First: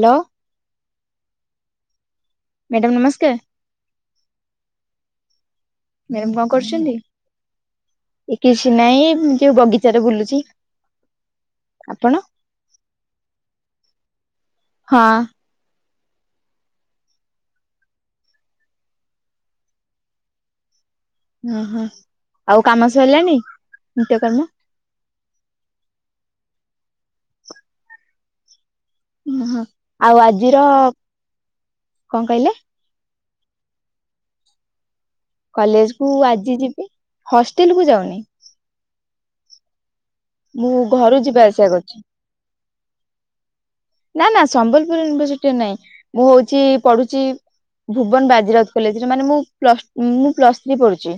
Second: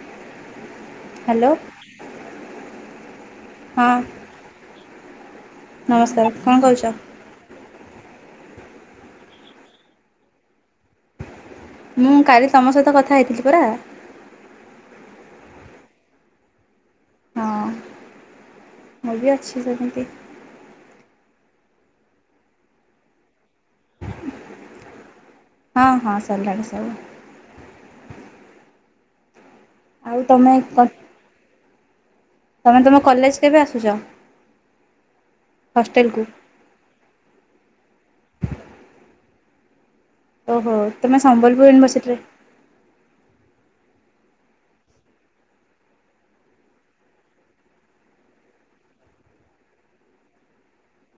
ଲ hello. Madam ନମସ୍କାର। ହଁ। ନମସ୍କାର ମେମ୍ କଣ କରୁଛ? କରୁଛନ୍ତି? ଏ କିଛି ନାହିଁ ଯୋଉ ବଗିଚାରେ ବୁଲୁଚି। ମୁଁ କାଲି ତମ ସହିତ କଥା ହେଇଥିଲି ପରା। ହଁ। ହଁ ମୁଁ ବି ଅଛି ସେମିତି। ଓ ହୋ ଆଉ କାମ ସଇଲାଣି ନିତ୍ୟକର୍ମ? ହଁ ହଁ ସରିଲାଣି ସରିଲାଣି। ଉଁ ହଁ ଆଉ ଆଜିର କଣ କହିଲେ? ମାନେ ତୁମେ କଲେଜ୍ କେବେ ଆସୁଚ? କଲେଜ୍ କୁ ଆଜି ଯିବି ହଷ୍ଟେଲ କୁ ଯାଉନି। ମୁଁ ଓହୋ ଘରୁ ତୁମେ ଯିବା ଆସିବା ସମ୍ବଲପୁର କରୁଛି ୟୁନିଭର୍ସିଟିରେ ନା ନା ସମ୍ବଲପୁର ୟୁନିଭର୍ସିଟିରେ ନାଇଁ। ମୁଁ ହଉଛି ପଢୁଛି ଭୁବନ ବାଜିରାଉତ କଲେଜରେ ମାନେ ମୁଁ ପ୍ଲସ୍ ମୁଁ ପ୍ଲସ୍ ଥ୍ରୀ ପଢୁଚି।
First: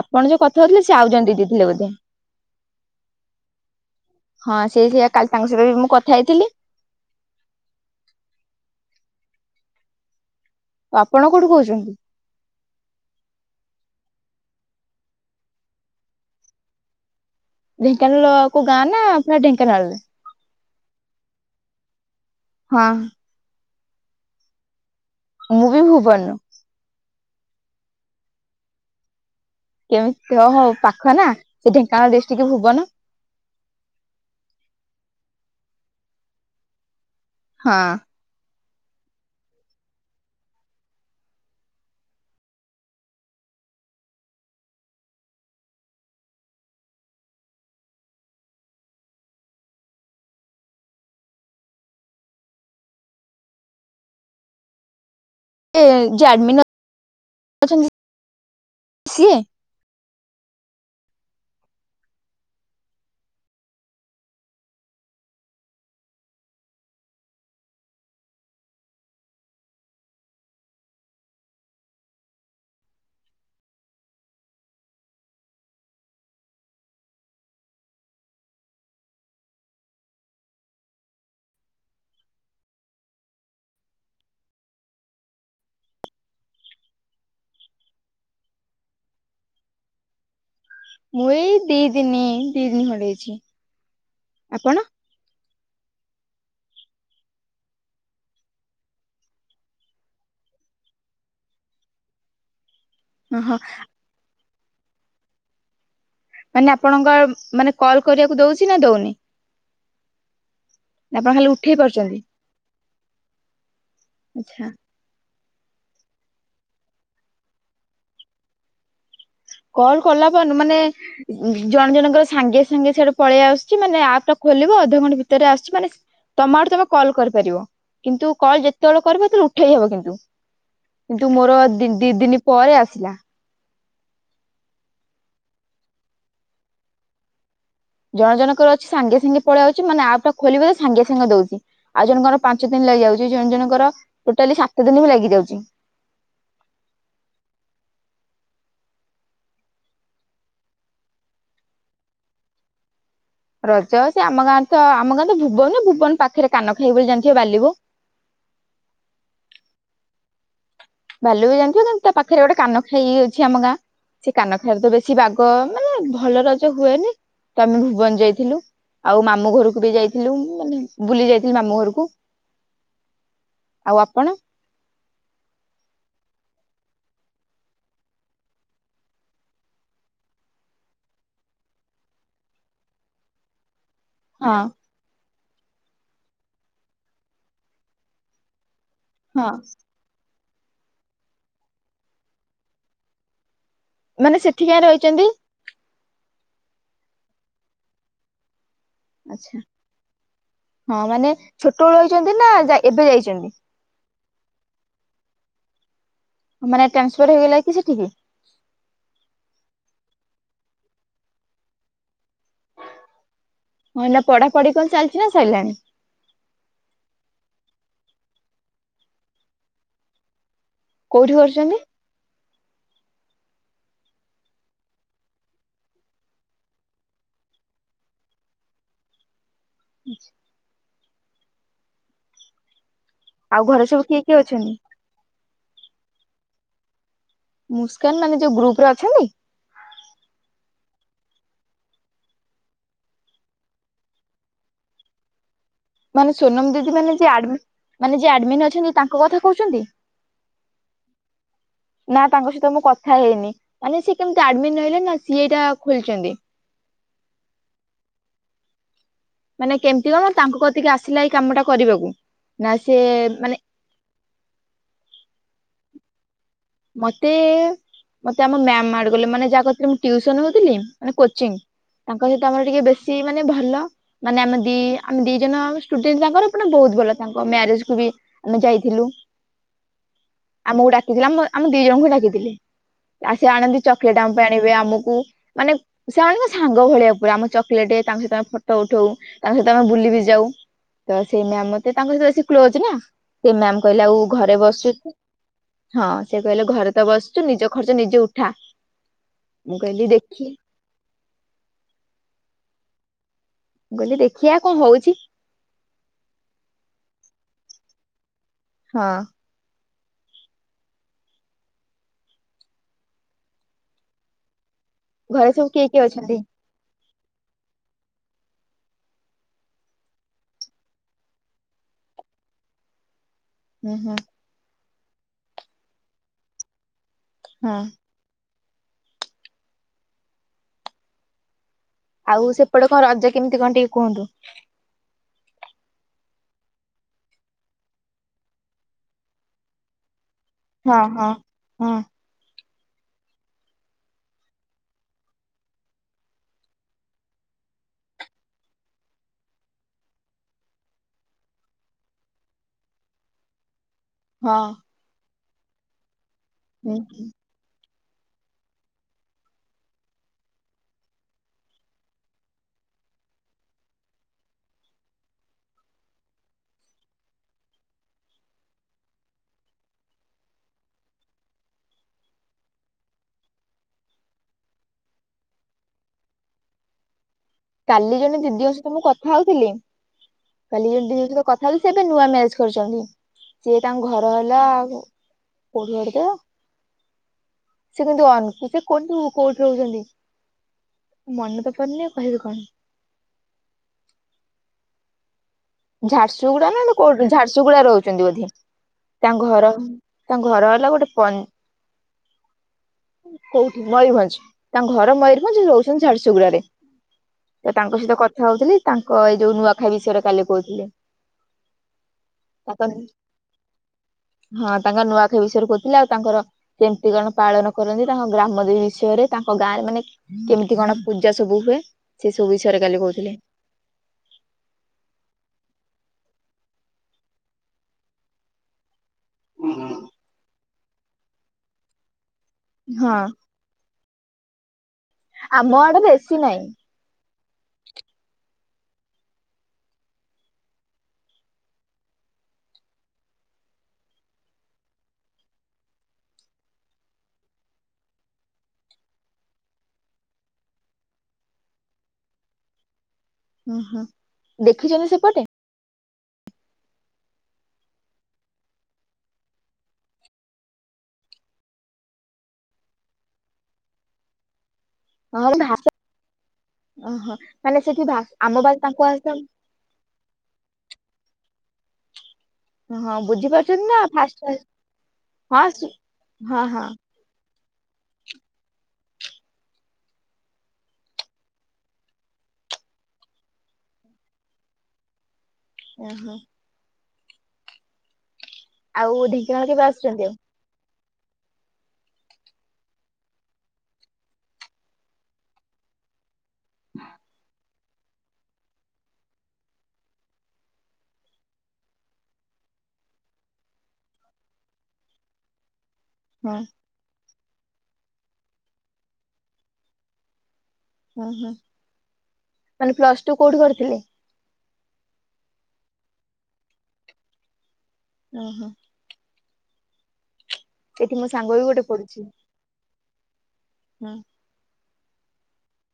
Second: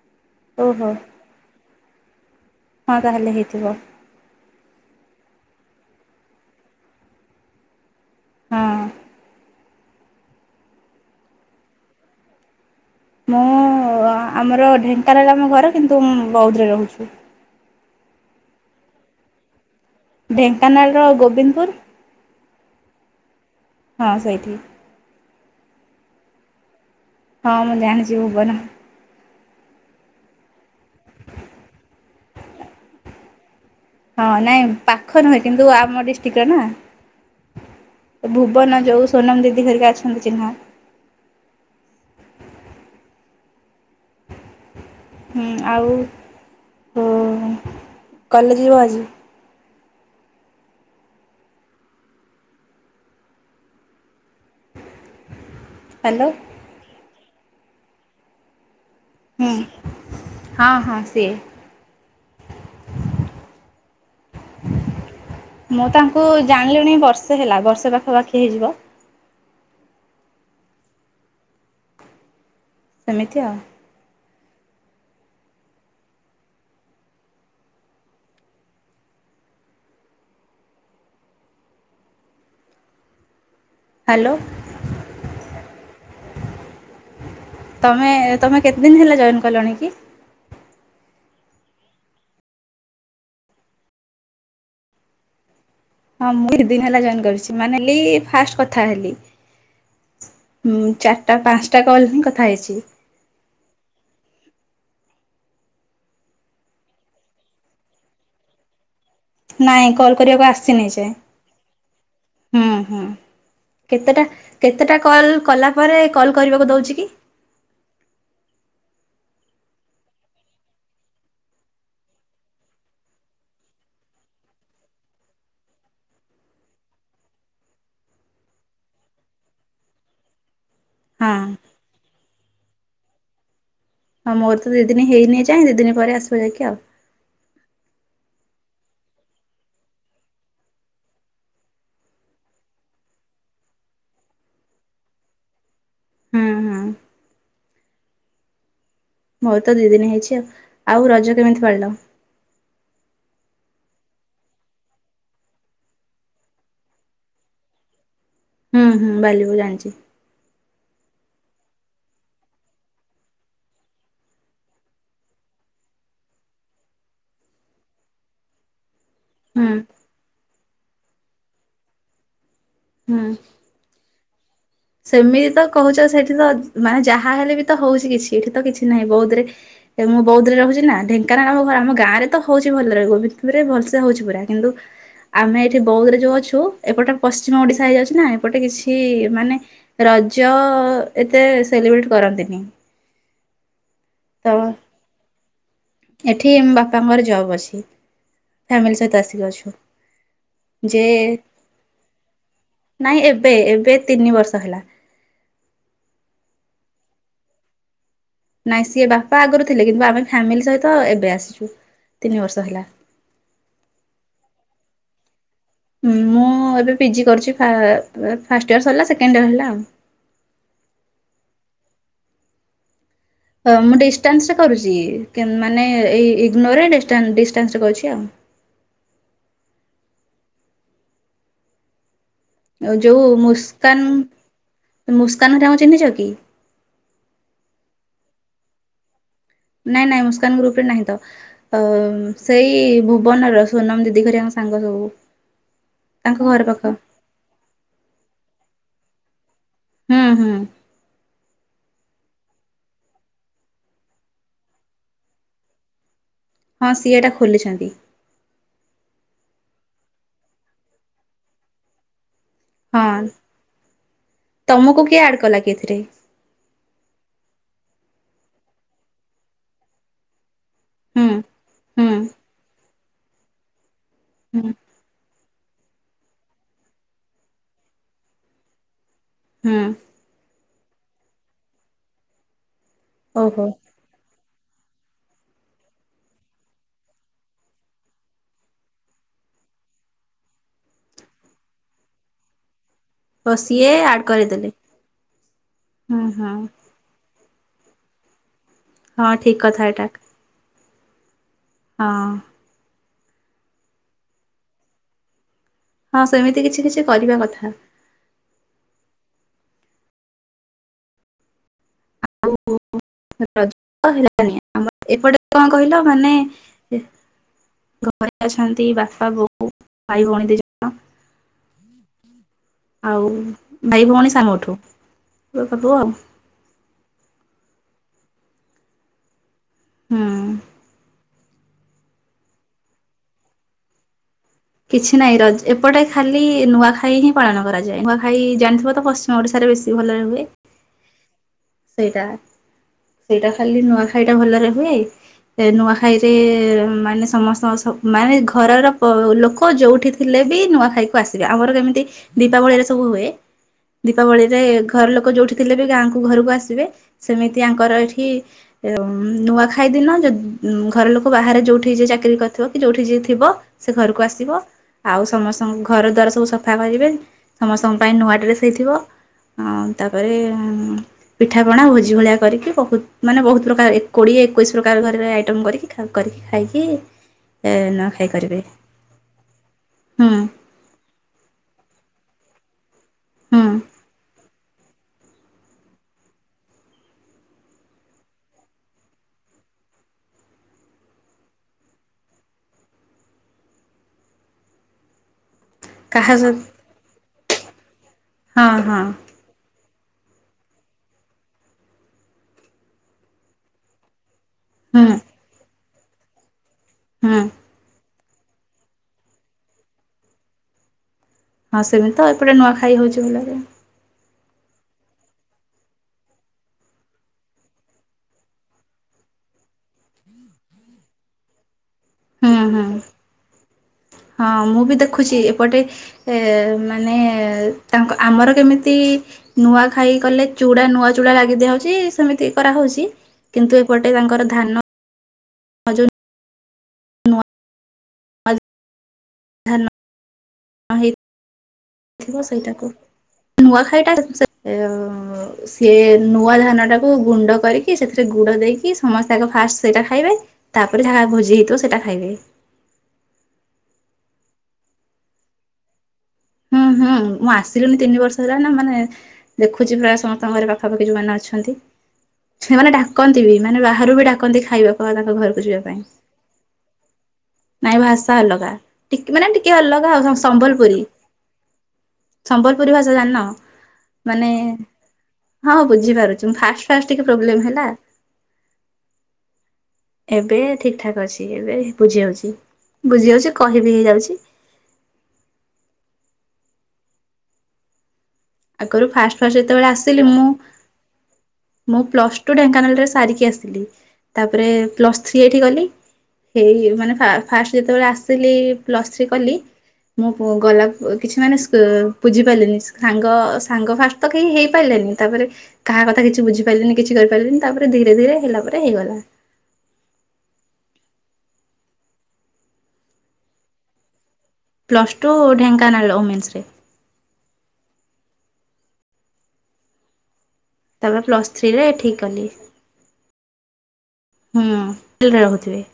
ଆପଣ ଯୋଉ କଥା ହେଉଥିଲେ ଓହୋ ସେ ଆଉ ଜଣେ ଦିଦି ଥିଲେ ବୋଧେ? ହଁ ତାହେଲେ ହେଇଥିବ। ହଁ ସେ ସେଇଆ କାଲି ତାଙ୍କ ସହିତ ବି ମୁଁ କଥା ହେଇଥିଲି। ହଁ। ଆପଣ କୋଉଠୁ କହୁଛନ୍ତି? ମୁଁ ଆମର ଢେଙ୍କାନାଳର ଆମ ଘର କିନ୍ତୁ ମୁଁ ବୌଦ୍ଧରେ ରହୁଛୁ। ଢେଙ୍କାନାଳ କୋଉ ଗାଁ ନା ପୁରା ଢେଙ୍କାନାଳରେ? ଢେଙ୍କାନାଳର ଗୋବିନ୍ଦପୁର। ହଁ। ହଁ ସେଇଠି। ମୁଁ ବି ଭୁବନ ରୁ। ହଁ ମୁଁ ଜାଣିଛି ଭୁବନ। କେମିତି ଓହୋ ପାଖନା ସେଠିକା ଡିଷ୍ଟ୍ରିକ୍ଟ୍ ଭୁବନ। ହଁ ନାଇଁ ପାଖ ନୁହେ କିନ୍ତୁ ଆମ ଡିଷ୍ଟ୍ରିକ୍ଟର ନା। ହଁ। ଭୁବନ ଯୋଉ ସୋନମ ଦିଦି ଧରିକି ଘଟିକା ଅଛନ୍ତି ଚିହ୍ନା। ହୁଁ ଆଉ କଲେଜ ଯିବ ଆଜି? ହ୍ୟାଲୋ [unintelligible] ହୁଁ ହଁ ହଁ ସିଏ। ଆ [unintelligible] ମୁଁ ତାଙ୍କୁ ଜାଣିଲିଣି ବର୍ଷେ ହେଲା ବର୍ଷେ ପାଖାପାଖି ହେଇଯିବ। ସେମିତିଆ ଆଉ। ହ୍ୟାଲୋ ତମେ ତମେ କେତେ ଦିନ ହେଲା ଜଏନ କଲଣି କି? ମୁଁ ଏଇ ଦି ଦିନ ଦି ଦିନ ହଇଛି। ଆପଣ? ହଁ ମୁଁ ଦଇ ଦିନ ହେଲା ଜଏନ୍ କରିଛି ମାନେ ହେ ଫାଷ୍ଟ କଥା ହେଲି। ହୁଁ ଚାରିଟା ପାଞ୍ଚଟା କଲ ହିଁ କଥା ହେଇଛି। ଓହୋ। ମାନେ ଆପଣଙ୍କ ମାନେ କଲ କରିବାକୁ ଦଉଛି ନା ଦଉନି? ନାଇଁ କଲ୍ କରିବାକୁ ଆସିନି ସେ ଆପଣ ଖାଲି ଉଠେଇ ପାରୁଛନ୍ତି? ହୁଁ ହୁଁ କେତେଟା ଆଚ୍ଛା କେତେଟା କଲ୍ କଲା ପରେ କଲ୍ କରିବାକୁ ଦେଉଛି କି? କଲ୍ କଲା ପରେନୁ ମାନେ ଜଣେ ଜଣଙ୍କର ସାଙ୍ଗେ ସାଙ୍ଗେ ସେଇଠେ ପଳେଇ ଆସୁଛି ମାନେ ଆପ୍ ଟା ଖୋଲିବ ଅଧଘଣ୍ଟା ଭିତରେ ଆସୁଛି ମାନେ ତମ ଆଡୁ ତମେ କଲ୍ କରିପାରିବ କିନ୍ତୁ କଲ୍ ଯେତେବେଳେ କରିବ ସେତେବେଳେ ଉଠେଇହବ କିନ୍ତୁ କିନ୍ତୁ ହଁ ମୋର ଦି ଦିନ ପରେ ଆସିଲା। ହଁ ମୋର ତ ଦି ଦିନ ହେଇନି ଯାଇଁ ଦି ଦିନ ପରେ ଆସିବ ଯାଇକି ଆଉ। ଜଣ ଜଣଙ୍କର ଅଛି ସାଙ୍ଗେ ସାଙ୍ଗେ ପଳେଇ ଯାଉଛି ମାନେ ଆପ୍ ଟା ଖୋଲିବ ସାଙ୍ଗେ ସାଙ୍ଗେ ଦଉଛି। ଆଉ ଜଣଙ୍କର ପାଞ୍ଚ ଦିନ ଲାଗି ଯାଉଛି ଜଣ ଜଣଙ୍କର ଟୋଟାଲି ସାତ ଦିନ ବି ଲାଗି ଯାଉଛି। ହୁଁ ହୁଁ। ମୋ ତ ଦି ଦିନ ହେଇଛି ଆଉ। ଆଉ ରଜ କେମିତି ପଳିଲ? ରଜ ସେ ଆମ ଗାଁ ତ ଆମ ଗାଁ ତ ଭୁବନ ନା ଭୁବନ ପାଖରେ କାନ ଖାଇବ ବୋଲି ଜାଣିଥିବ ବାଲିିବୁ। ହୁଁ ହୁଁ ବାଲିବ ଜାଣିଛି। ବାଲୁ ବି ଜାଣିଥିବ କିନ୍ତୁ ତା ପାଖରେ ଗୋଟେ କାନ ଖାଇ ଅଛି ଆମ ଗାଁ। ସେ କାନ ଖାଇାରେ ତ ବେଶୀ ବାଗ ମାନେ ଭଲ ରଜ ହୁଏନି ତ ଆମେ ଭୁବନ ଯାଇଥିଲୁ। ଆଉ ମାମୁଁ ହୁଁ ଘରକୁ ବି ଯାଇ ମୁ ମାନେ ବୁଲି ଯାଇଥିଲି ମାମୁଁ ଘରକୁ। ହୁଁ। ଆଉ ଆପଣ? ସେମିତି ତ କହୁଛ ସେଠି ତ ମାନେ ଯାହା ହେଲେ ବି ତ ହଉଛି କିଛି ଏଠି ତ କିଛି ନାହିଁ ବୌଧରେ ମୁଁ ବୌଦ୍ଧରେ ରହୁଛି ନା ଢେଙ୍କାନାଳ ଆମ ଘର ଆମ ଗାଁରେ ତ ହଉଛି ଭଲରେହୋରେ ଭଲ ହଉଛି ପୁରା ହଁ କିନ୍ତୁ ଆମେ ଏଠି ବୌଦ୍ଧରେ ଯୋଉ ଅଛୁ ଏପଟ ପଶ୍ଚିମ ଓଡିଶା ହେଇଯାଉଛି ନା ଏପଟେ କିଛି ହଁ ମାନେ ରଜ ଏତେ ସେଲିବ୍ରେଟ କରନ୍ତିନି। ମାନେ ସେଠିିକାଇଁ ରହିଛନ୍ତି? ଏଠିମ ବାପାଙ୍କର ଜବ୍ ଅଛି ଫାମିଲି ସ ଆଚ୍ଛା। ଆସଛୁ ହଁ ଯେ ମାନେ ଛୋଟବେଳୁ ରହିଛନ୍ତି ନା ଯା ନାଇଁ ଯାଇଛନ୍ତି ଏବେ ଏବେ ତିନି ବର୍ଷ ହେଲା। ମାନେ ଟ୍ରାନ୍ସଫର ହେଇଗଲା କି ସେଠିକି? ନାଇଁ ସିଏ ବାପା ଆଗରୁ ଥିଲେ କିନ୍ତୁ ଆମେ ଫ୍ୟାମିଲି ସହିତ ଏବେ ଆସିଛୁ ତିନି ବର୍ଷ ହେଲାଣି। ହଁ ନା ପଢା ପଢି କଣ ଚାଲିଛି ନା ସାରିଲାଣି? ମୁଁ ଏବେ ପି ଜି କରୁଛି ଫାଷ୍ଟ ଇୟର୍ ସରିଲା ସେକେଣ୍ଡ ଇୟର୍ ହେଲା ଆଉ। କୋଉଠି କରୁଛନ୍ତି? ହଁ ମୁଁ ଡିଷ୍ଟାନ୍ସରେ କରୁଚି ମାନେ ଏଇ ଇଗନୋର ରେ ଡିଷ୍ଟା-ଡିଷ୍ଟାନ୍ସରେ କରୁଚି ଆଉ। ଆଉ ଯଉ ଆଉ ଘରେ ମୁସ୍କାନ୍ ସବୁ କିଏ କିଏ ଅଛନ୍ତି? ମୁସ୍କାନ୍ ହେକା କୁ କାମ ଚିହ୍ନିଚ କି? ମୁସ୍କାନ୍ ମାନେ ଯଉ ଗ୍ରୁପରେ ଅଛନ୍ତି? ନାଇଁ ନାଇଁ ମୁସ୍କାନ୍ ଗ୍ରୁପରେ ନାହିଁ ତ। ଅ -ସେଇ ଭୁବନର ସୋନମ୍ ଦିଦି ହରିଆଙ୍କ ସାଙ୍ଗ ସବୁ। ମାନେ ତାଙ୍କ ଘର ସୋନମ୍ ପାଖ। ଦିଦି ମାନେ- ଯିଏ ଆଡମି-ମାନେ ଯିଏ ଆଡମିନ୍ ଅଛନ୍ତି ତାଙ୍କ କଥା କହୁଚନ୍ତି? ହୁଁ -ହୁଁ। [inaudible] ନା ତାଙ୍କ ସହିତ ମୁଁ କଥା ହେଇନି ମାନେ ସିଏ କେମିତି ଆଡମିନ୍ ରହିଲେନା ସିଏ ଏଇଟା ଖୋଲିଚନ୍ତି। ହଁ ସିଏ ଏଟା ଖୋଲିଚନ୍ତି। ମାନେ କେମିତି କଣ ତାଙ୍କୁ କତିକି ଆସିଲା ଏଇ କାମଟା କରିବାକୁ ନାସିଏ ହଁ ମାନେ ତମକୁ କିଏ ଆଡ୍ କଲାକି ଏଥିରେ? ମତେ -ମତେ ଆମ ମ୍ୟାମ୍ ଆଡ୍ କଲେ ମାନେ ଯାହା କତିରେ ମୁଁ ଟ୍ୟୁସନ୍ ହଉଥିଲି ମାନେ ହୁଁ କୋଚିଂ ହୁଁ ତାଙ୍କ ସହିତ ଆମର ଟିକେ ବେଶୀ ମାନେ ଭଲ ମାନେ ଆମେ ହୁଁ ଦି ଆମେ ଦି ଜଣ ଷ୍ଟୁଡେଣ୍ଟ୍ ତାଙ୍କର ମାନେ ବହୁତ୍ ଭଲ ତାଙ୍କ ମ୍ୟାରେଜ୍ କୁବି ଆମେ ଯାଇଥିଲୁ। ହୁଁ ଆମକୁ ଡାକିଥିଲା ଆମ -ଆମ ଦି ଜଣଙ୍କୁ ଡାକିଥିଲେ ଆସେ ଓହୋ ଆଣନ୍ତି ଚକଲେଟ୍ ଆମ ପାଇଁ ଆଣିବେ ଆମକୁ ମାନେ ସେମାନେ ସାଙ୍ଗ ଭଳିଆ ପୁରା ଆମ ଚକଲେଟ୍ ତାଙ୍କ ସହିତ ଆମେ ଫଟୋ ଉଠଉ। ତାଙ୍କ ସହିତ ଆମେ ବୁଲିବି ଯାଉ ତସେଇ ମ୍ୟାମ୍ ମତେ ତାଙ୍କ ସହିତ ବେଶି କ୍ଲୋଜ୍ ନା ସେ ଓ ମ୍ୟାାମ୍ ସିଏ କହିଲେ ଆଉ ଆଡ୍ ଘରେ କରିଦେଲେ। ବସିଚୁ ହଁ। ହୁଁ ହୁଁ ଘରେତ ବସିଚୁ ନିଜ ଖର୍ଚ ନିଜେ ଉଠା ହଁ ଠିକ୍ ମୁଁ କଥା ଏଟା କହିଲି ଦେଖି ହଁ। ମୁଁ କହିଲି ଦେଖିଆ କଣ ହଉଚି। ହଁ ସେମିତି କିଛି କିଛି କରିବା କଥା। ହଁ। [unintelligible] ଏପଟେ ଘରେ ସବୁ କଣ କିଏ କହିଲ କିଏ ମାନେ ଅଛନ୍ତି? ଘରେ ଅଛନ୍ତି ବାପା ବୋଉ ଭାଇ ଭଉଣୀ ଦି ଜ ଆଉ ହୁଁ ଭାଇ ହୁଁ ଭଉଣୀ ସାନ ମଠୁ [unintelligible] ହଁ। ହୁଁ। ଆଉ ସେପଟେ କଣ ରଜ କେମିତି କଣ ଟିକେ କୁହନ୍ତୁ? କିଛି ନାହିଁ ରଜ ଏପଟେ ଖାଲି ନୂଆଖାଇହିଁ ପାଳନ କରାଯାଏ ନୂଆଖାଇ ଜାଣିଥିବତ ପଶ୍ ଓଡ଼ିଶାରେ ବେଶୀ ଭଲରେ ହୁଏ। ହଁ- ହଁ ହଁ। ଟା ସେଇଟା ଖାଲି ନୂଆଖାଇଟା ଭଲରେ ହୁଏ। ନୂଆଖାଇରେ ମାନେ ସମସ୍ତଙ୍କ ସ- ମାନେ ଘରର ଲୋକ ଯଉଠି ଥି ଥିଲେବି ନୂଆଖାଇକୁ ଆସିବେ ଆମର ଯେମିତି ଦୀପାବଳିରେ ସବୁ ହୁଏ ହଁ ଦୀପାବଳିରେ ଘର ଲୋକ ଯଉଠି ଥିଲେବି ଗାଁକୁ ଘରକୁ ଆସିବେ ହୁଁ ହୁଁ। ସେମିତି ଆଙ୍କର ଏଠି ନୂଆଖାଇ ଦିନ ଯେଦି ଘର ଲୋକ ବାହାରେ ଯଉଠି ଯିଏ ଚାକିରି କରିଥିବ କିଯଉଠି ଯିଏ ଥିବ ସେ ଘରକୁ ଆସିବ। ଆଉ ସମସ୍ତଙ୍କ ଘର ଦ୍ୱାର ସବୁ ସଫା କରିବେ ସମସ୍ତଙ୍କ ପାଇଁ ନୂଆ ଡ୍ରେସ୍ ହେଇଥିବ ଆଉ ତାପରେ ପିଠାପଣା ଭୋଜି ଭଳିଆ କରିକି ବହୁତ୍ ମାନେ ବହୁତ୍ ପ୍ରକାର କୋଡ଼ିଏ ଏକୋଇଶି ପ୍ରକାର ଘରେ ଆଇଟମ୍ କରିକି ଖା ଆ କରିକି ଖାଇକି କାଲି ନୂଆଖାଇ ଜଣେ କରିବେ ଦିଦିଙ୍କ ସହିତ ମୁଁ କଥା ହଉଥିଲି ହୁଁ କାଲି ଦିଦିଙ୍କ ସହିତ କଥା ହେଇଥିଲି ସେଏବେ ନୂଆ ମ୍ୟାରେଜ୍ କରିଚନ୍ତି ହୁଁ ସିଏ ତାଙ୍କ ଘର ହେଲା ପୋଢିଆଢି ଦ ସେ କିନ୍ତୁ [unintelligible] କୋଉଠି ରହୁଚନ୍ତି? ମନେ ତ ପଡୁନି ଆଉ କହିବି କଣ। କାହା ସହ ଝାରସୁଗୁଡା ନା ଏମତି କୋଉଠି ଝାରସୁଗୁଡାରେ ରହୁଛନ୍ତି ବୋଧେ। ହଁ ହଁ ତା ଘର ତାଙ୍କ ଘର ହେଲା ଗୋଟେ ପନ୍ କୋଉଠି ମୟୂରଭଞ୍ଜ ତାଙ୍କ ହୁଁ ଘର ମୟୂରଭଞ୍ଜ ସେ ରହୁଛନ୍ତି ଝାରସୁଗୁଡାରେ। ହୁଁ। ଏ ତାଙ୍କ ସହିତ କଥା ହଉଥିଲି, ତାଙ୍କ ଏଇ ଯୋଉ ନୂଆଖାଇ ବିଷୟରେ କାଲି କହୁଥିଲେ। ହଁ ସେମିତି ତ ଏପଟେ ନୂଆ ତାଙ୍କ ଖାଇ ହଉଚି ଭଲରେ। ହଁ ତାଙ୍କ ନୂଆଖାଇ ବିଷୟରେ କହୁଥିଲେ ଆଉ ତାଙ୍କର କେମିତି କଣ ପାଳନ କରନ୍ତି ତାଙ୍କ ଗ୍ରାମଦେବୀ ବିଷୟରେ ତାଙ୍କ ଗାଁରେ ମାନେ କେମିତି କଣ ପୂଜା ସବୁ ହୁଏ ସେ ହୁଁ ସବୁ ବିଷୟରେ ହୁଁ କାଲି କହୁଥିଲେ। ହଁ ମୁଁ ବି ଦେଖୁଚି ଏପଟେ ଏ ମାନେ ତାଙ୍କ ଆମର କେମିତି ନୂଆଖାଇ କଲେ ଚୁଡା ନୂଆ ଚୁଡା ଲାଗି ଦିଆହଉଚି ସେମିତି କରାହଉଚି। ହଁ କିନ୍ତୁ ଏପଟେ ତାଙ୍କର ଧାନ ଆମ ଆଡେ ବେଶୀ ନାହିଁ। ନୂଆ [unintelligible] ଧାନ [unintelligible] ଥିବ ସେଇଟାକୁ, ନୂଆଖାଇଟା [unintelligible] ସିଏ ନୂଆ ଧାନ ଟାକୁ ଗୁଣ୍ଡ କରିକି ସେଥିରେ ଗୁଡ ଦେଇକି ସମସ୍ତେ ଆଗ ଫାଷ୍ଟ ସେଇଟା ଖାଇବେ। ତାପରେ ଯାହା ଭୋଜି ହେଇଥିବ ସେଟା ଖାଇବେ। ଉଁ ହୁଁ। ଦେଖିଛନ୍ତି ସେପଟେ? ହୁଁ ହୁଁ। ମୁଁ ଆସିଲିଣି ତିନି ବର୍ଷ ହେଲାଣି ନା ମାନେ ଦେଖୁଚି ପ୍ରାୟ ସମସ୍ତଙ୍କ ଘରେ ପାଖାପାଖି ଯୋଉମାନେ ଅଛନ୍ତି। ସେମାନେ ଡାକନ୍ତି ବି ମାନେ ବାହାରୁ ବି ଡାକନ୍ତି ଖାଇବା [unintelligible] ଓ ହୋ। ନାଇଁ ଭାଷା ଅଲଗା। ଟି ମାନେ ଟିକେ ଅଲଗା ଆଉ ସମ୍ବଲପୁରୀ। ସମ୍ବଲପୁରୀ ଭାଷା ହଁ ଜାଣିନ, ବୁଝିପାରୁଛନ୍ତି ନା ମାନେ ଫାଷ୍ଟ ହଁ ଫାଷ୍ଟ ବୁଝିପାରୁଚୁ। ମୁଁ ହଁ ହଁ ଫାଷ୍ଟ ଫାଷ୍ଟ ଟିକେ ପ୍ରୋବ୍ଲେମ୍ ହେଲା। ଏବେ ଠିକ୍ ଠାକ୍ ଅଛି। ଏବେ ବୁଝି ହଉଚି ବୁଝି ହଉଚି କହିବି ହେଇଯାଉଚି। ଅଁ ହଁ। ଆଗରୁ ଆଉ ଫାଷ୍ଟ ଫାଷ୍ଟ ଢେଙ୍କାନାଳ କେବେ ଯେତେବେଳେ ଆସୁଛନ୍ତି ଆସିଲି ଆଉ ମୁଁ ମୁଁ ପ୍ଲସ ଟୁ ଢେଙ୍କାନାଳରେ ସାରିକି ଆସିଥିଲି। ତାପରେ ପ୍ଲସ୍ ଥ୍ରୀ ଏଇଠି କଲି। ହେଇ ମାନେ ଫା ଫାଷ୍ଟ ଯେତେବେଳେ ଆସିଲି ପ୍ଲସ ଥ୍ରୀ କଲି ମୁଁ ଗଲା କିଛି ମାନେ ବୁଝି ପାରିଲିନି। ସା ଙ୍ଗ ସାଙ୍ଗ ଫାଷ୍ଟ ତ କେହି ହେଇ ପାରିଲେନି, ତାପରେ କାହା କଥା କିଛି ହଁ ବୁଝିପାରିଲିନି। କିଛି କରିପାରିଲିନି, ତାପରେ ଧୀରେ ଧୀରେ ହେଲା ପରେ ହେଇଗଲା। ଉଁ ହୁଁ। ମାନେ ପ୍ଲସ୍ ଟୁ କୋଉଠି କରିଥିଲେ? ପ୍ଲସ ଟୁ ଢେଙ୍କାନାଳ ରେ ଓମେନ୍ସ ରେ। ଉଁ ହୁଁ। ଏଠି ତାପରେ ମୋ ସାଙ୍ଗ ପ୍ଲସ ବି ଗୋଟେ ଥ୍ରୀରେ ଏଠି ପଢୁଛି। କଲି। ହୁଁ। ହୁଁ [unintelligible]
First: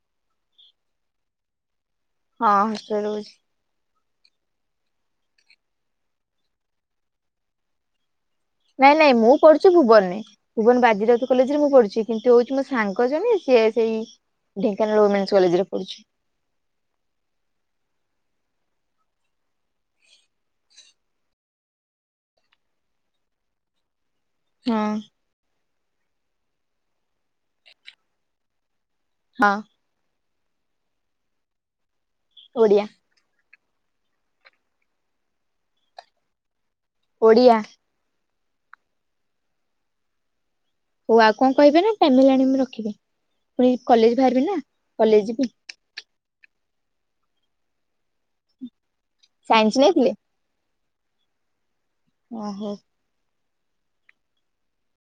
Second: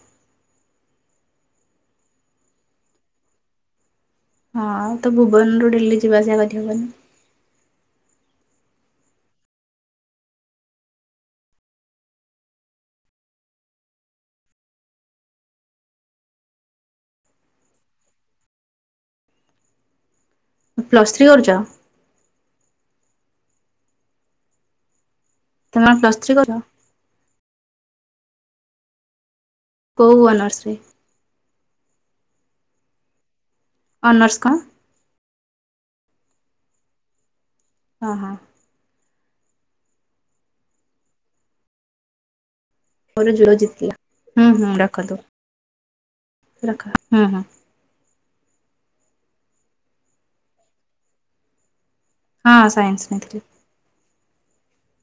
ହଁ ହଷ୍ଟେଲରେ ରହୁଚି। ହଁ। ତ ଭୁବନରୁ ଡେଲି ଯିବା ଆସିବା କରି ହେବନି। ନାଇଁ ନାଇଁ ମୁଁ ପଡ଼ୁଚି ଭୁବନ ରେ। ଭୁବନ ବାଜିରାଉତୁ କଲେଜ ରେ ମୁଁ ପଡ଼ୁଚି କିନ୍ତୁ ହଉଛି ମୋ ସାଙ୍ଗ ଜଣେ ସିଏ ସେଇ ଢେଙ୍କାନାଳ ଓ ମେନ୍ସେ୍ କଲେଜରେ ପଢୁଛି। ପ୍ଲସ୍ ଥ୍ରୀ କରୁଚ। ହଁ। ତମେକଣ ପ୍ଲସ୍ ଥ୍ରି କର? ହଁ। କୋଉ ଅନର୍ସ ରେ? ଓଡ଼ିଆ। ଅନର୍ସ କଣ? ଓଡ଼ିଆ। ହଁ ହଁ। ହଉ ଆଉ କଣ କହିବେ ନା ଫ୍ୟାମିଲି ଆଣି ମୁଁ ରଖିବେ। ମୋର ଜୁଲୋଜି ଥିଲା ହୁଁ ହୁଁ ରଖନ୍ତୁ କଲେଜ ଯିବି ରଖ ହୁଁ ହୁଁ। ସାଇନ୍ସ୍ ନେଇଥିଲେ? ହଁ ଓହୋ। ସାଇନ୍ସ୍ ନେଇଥିଲି।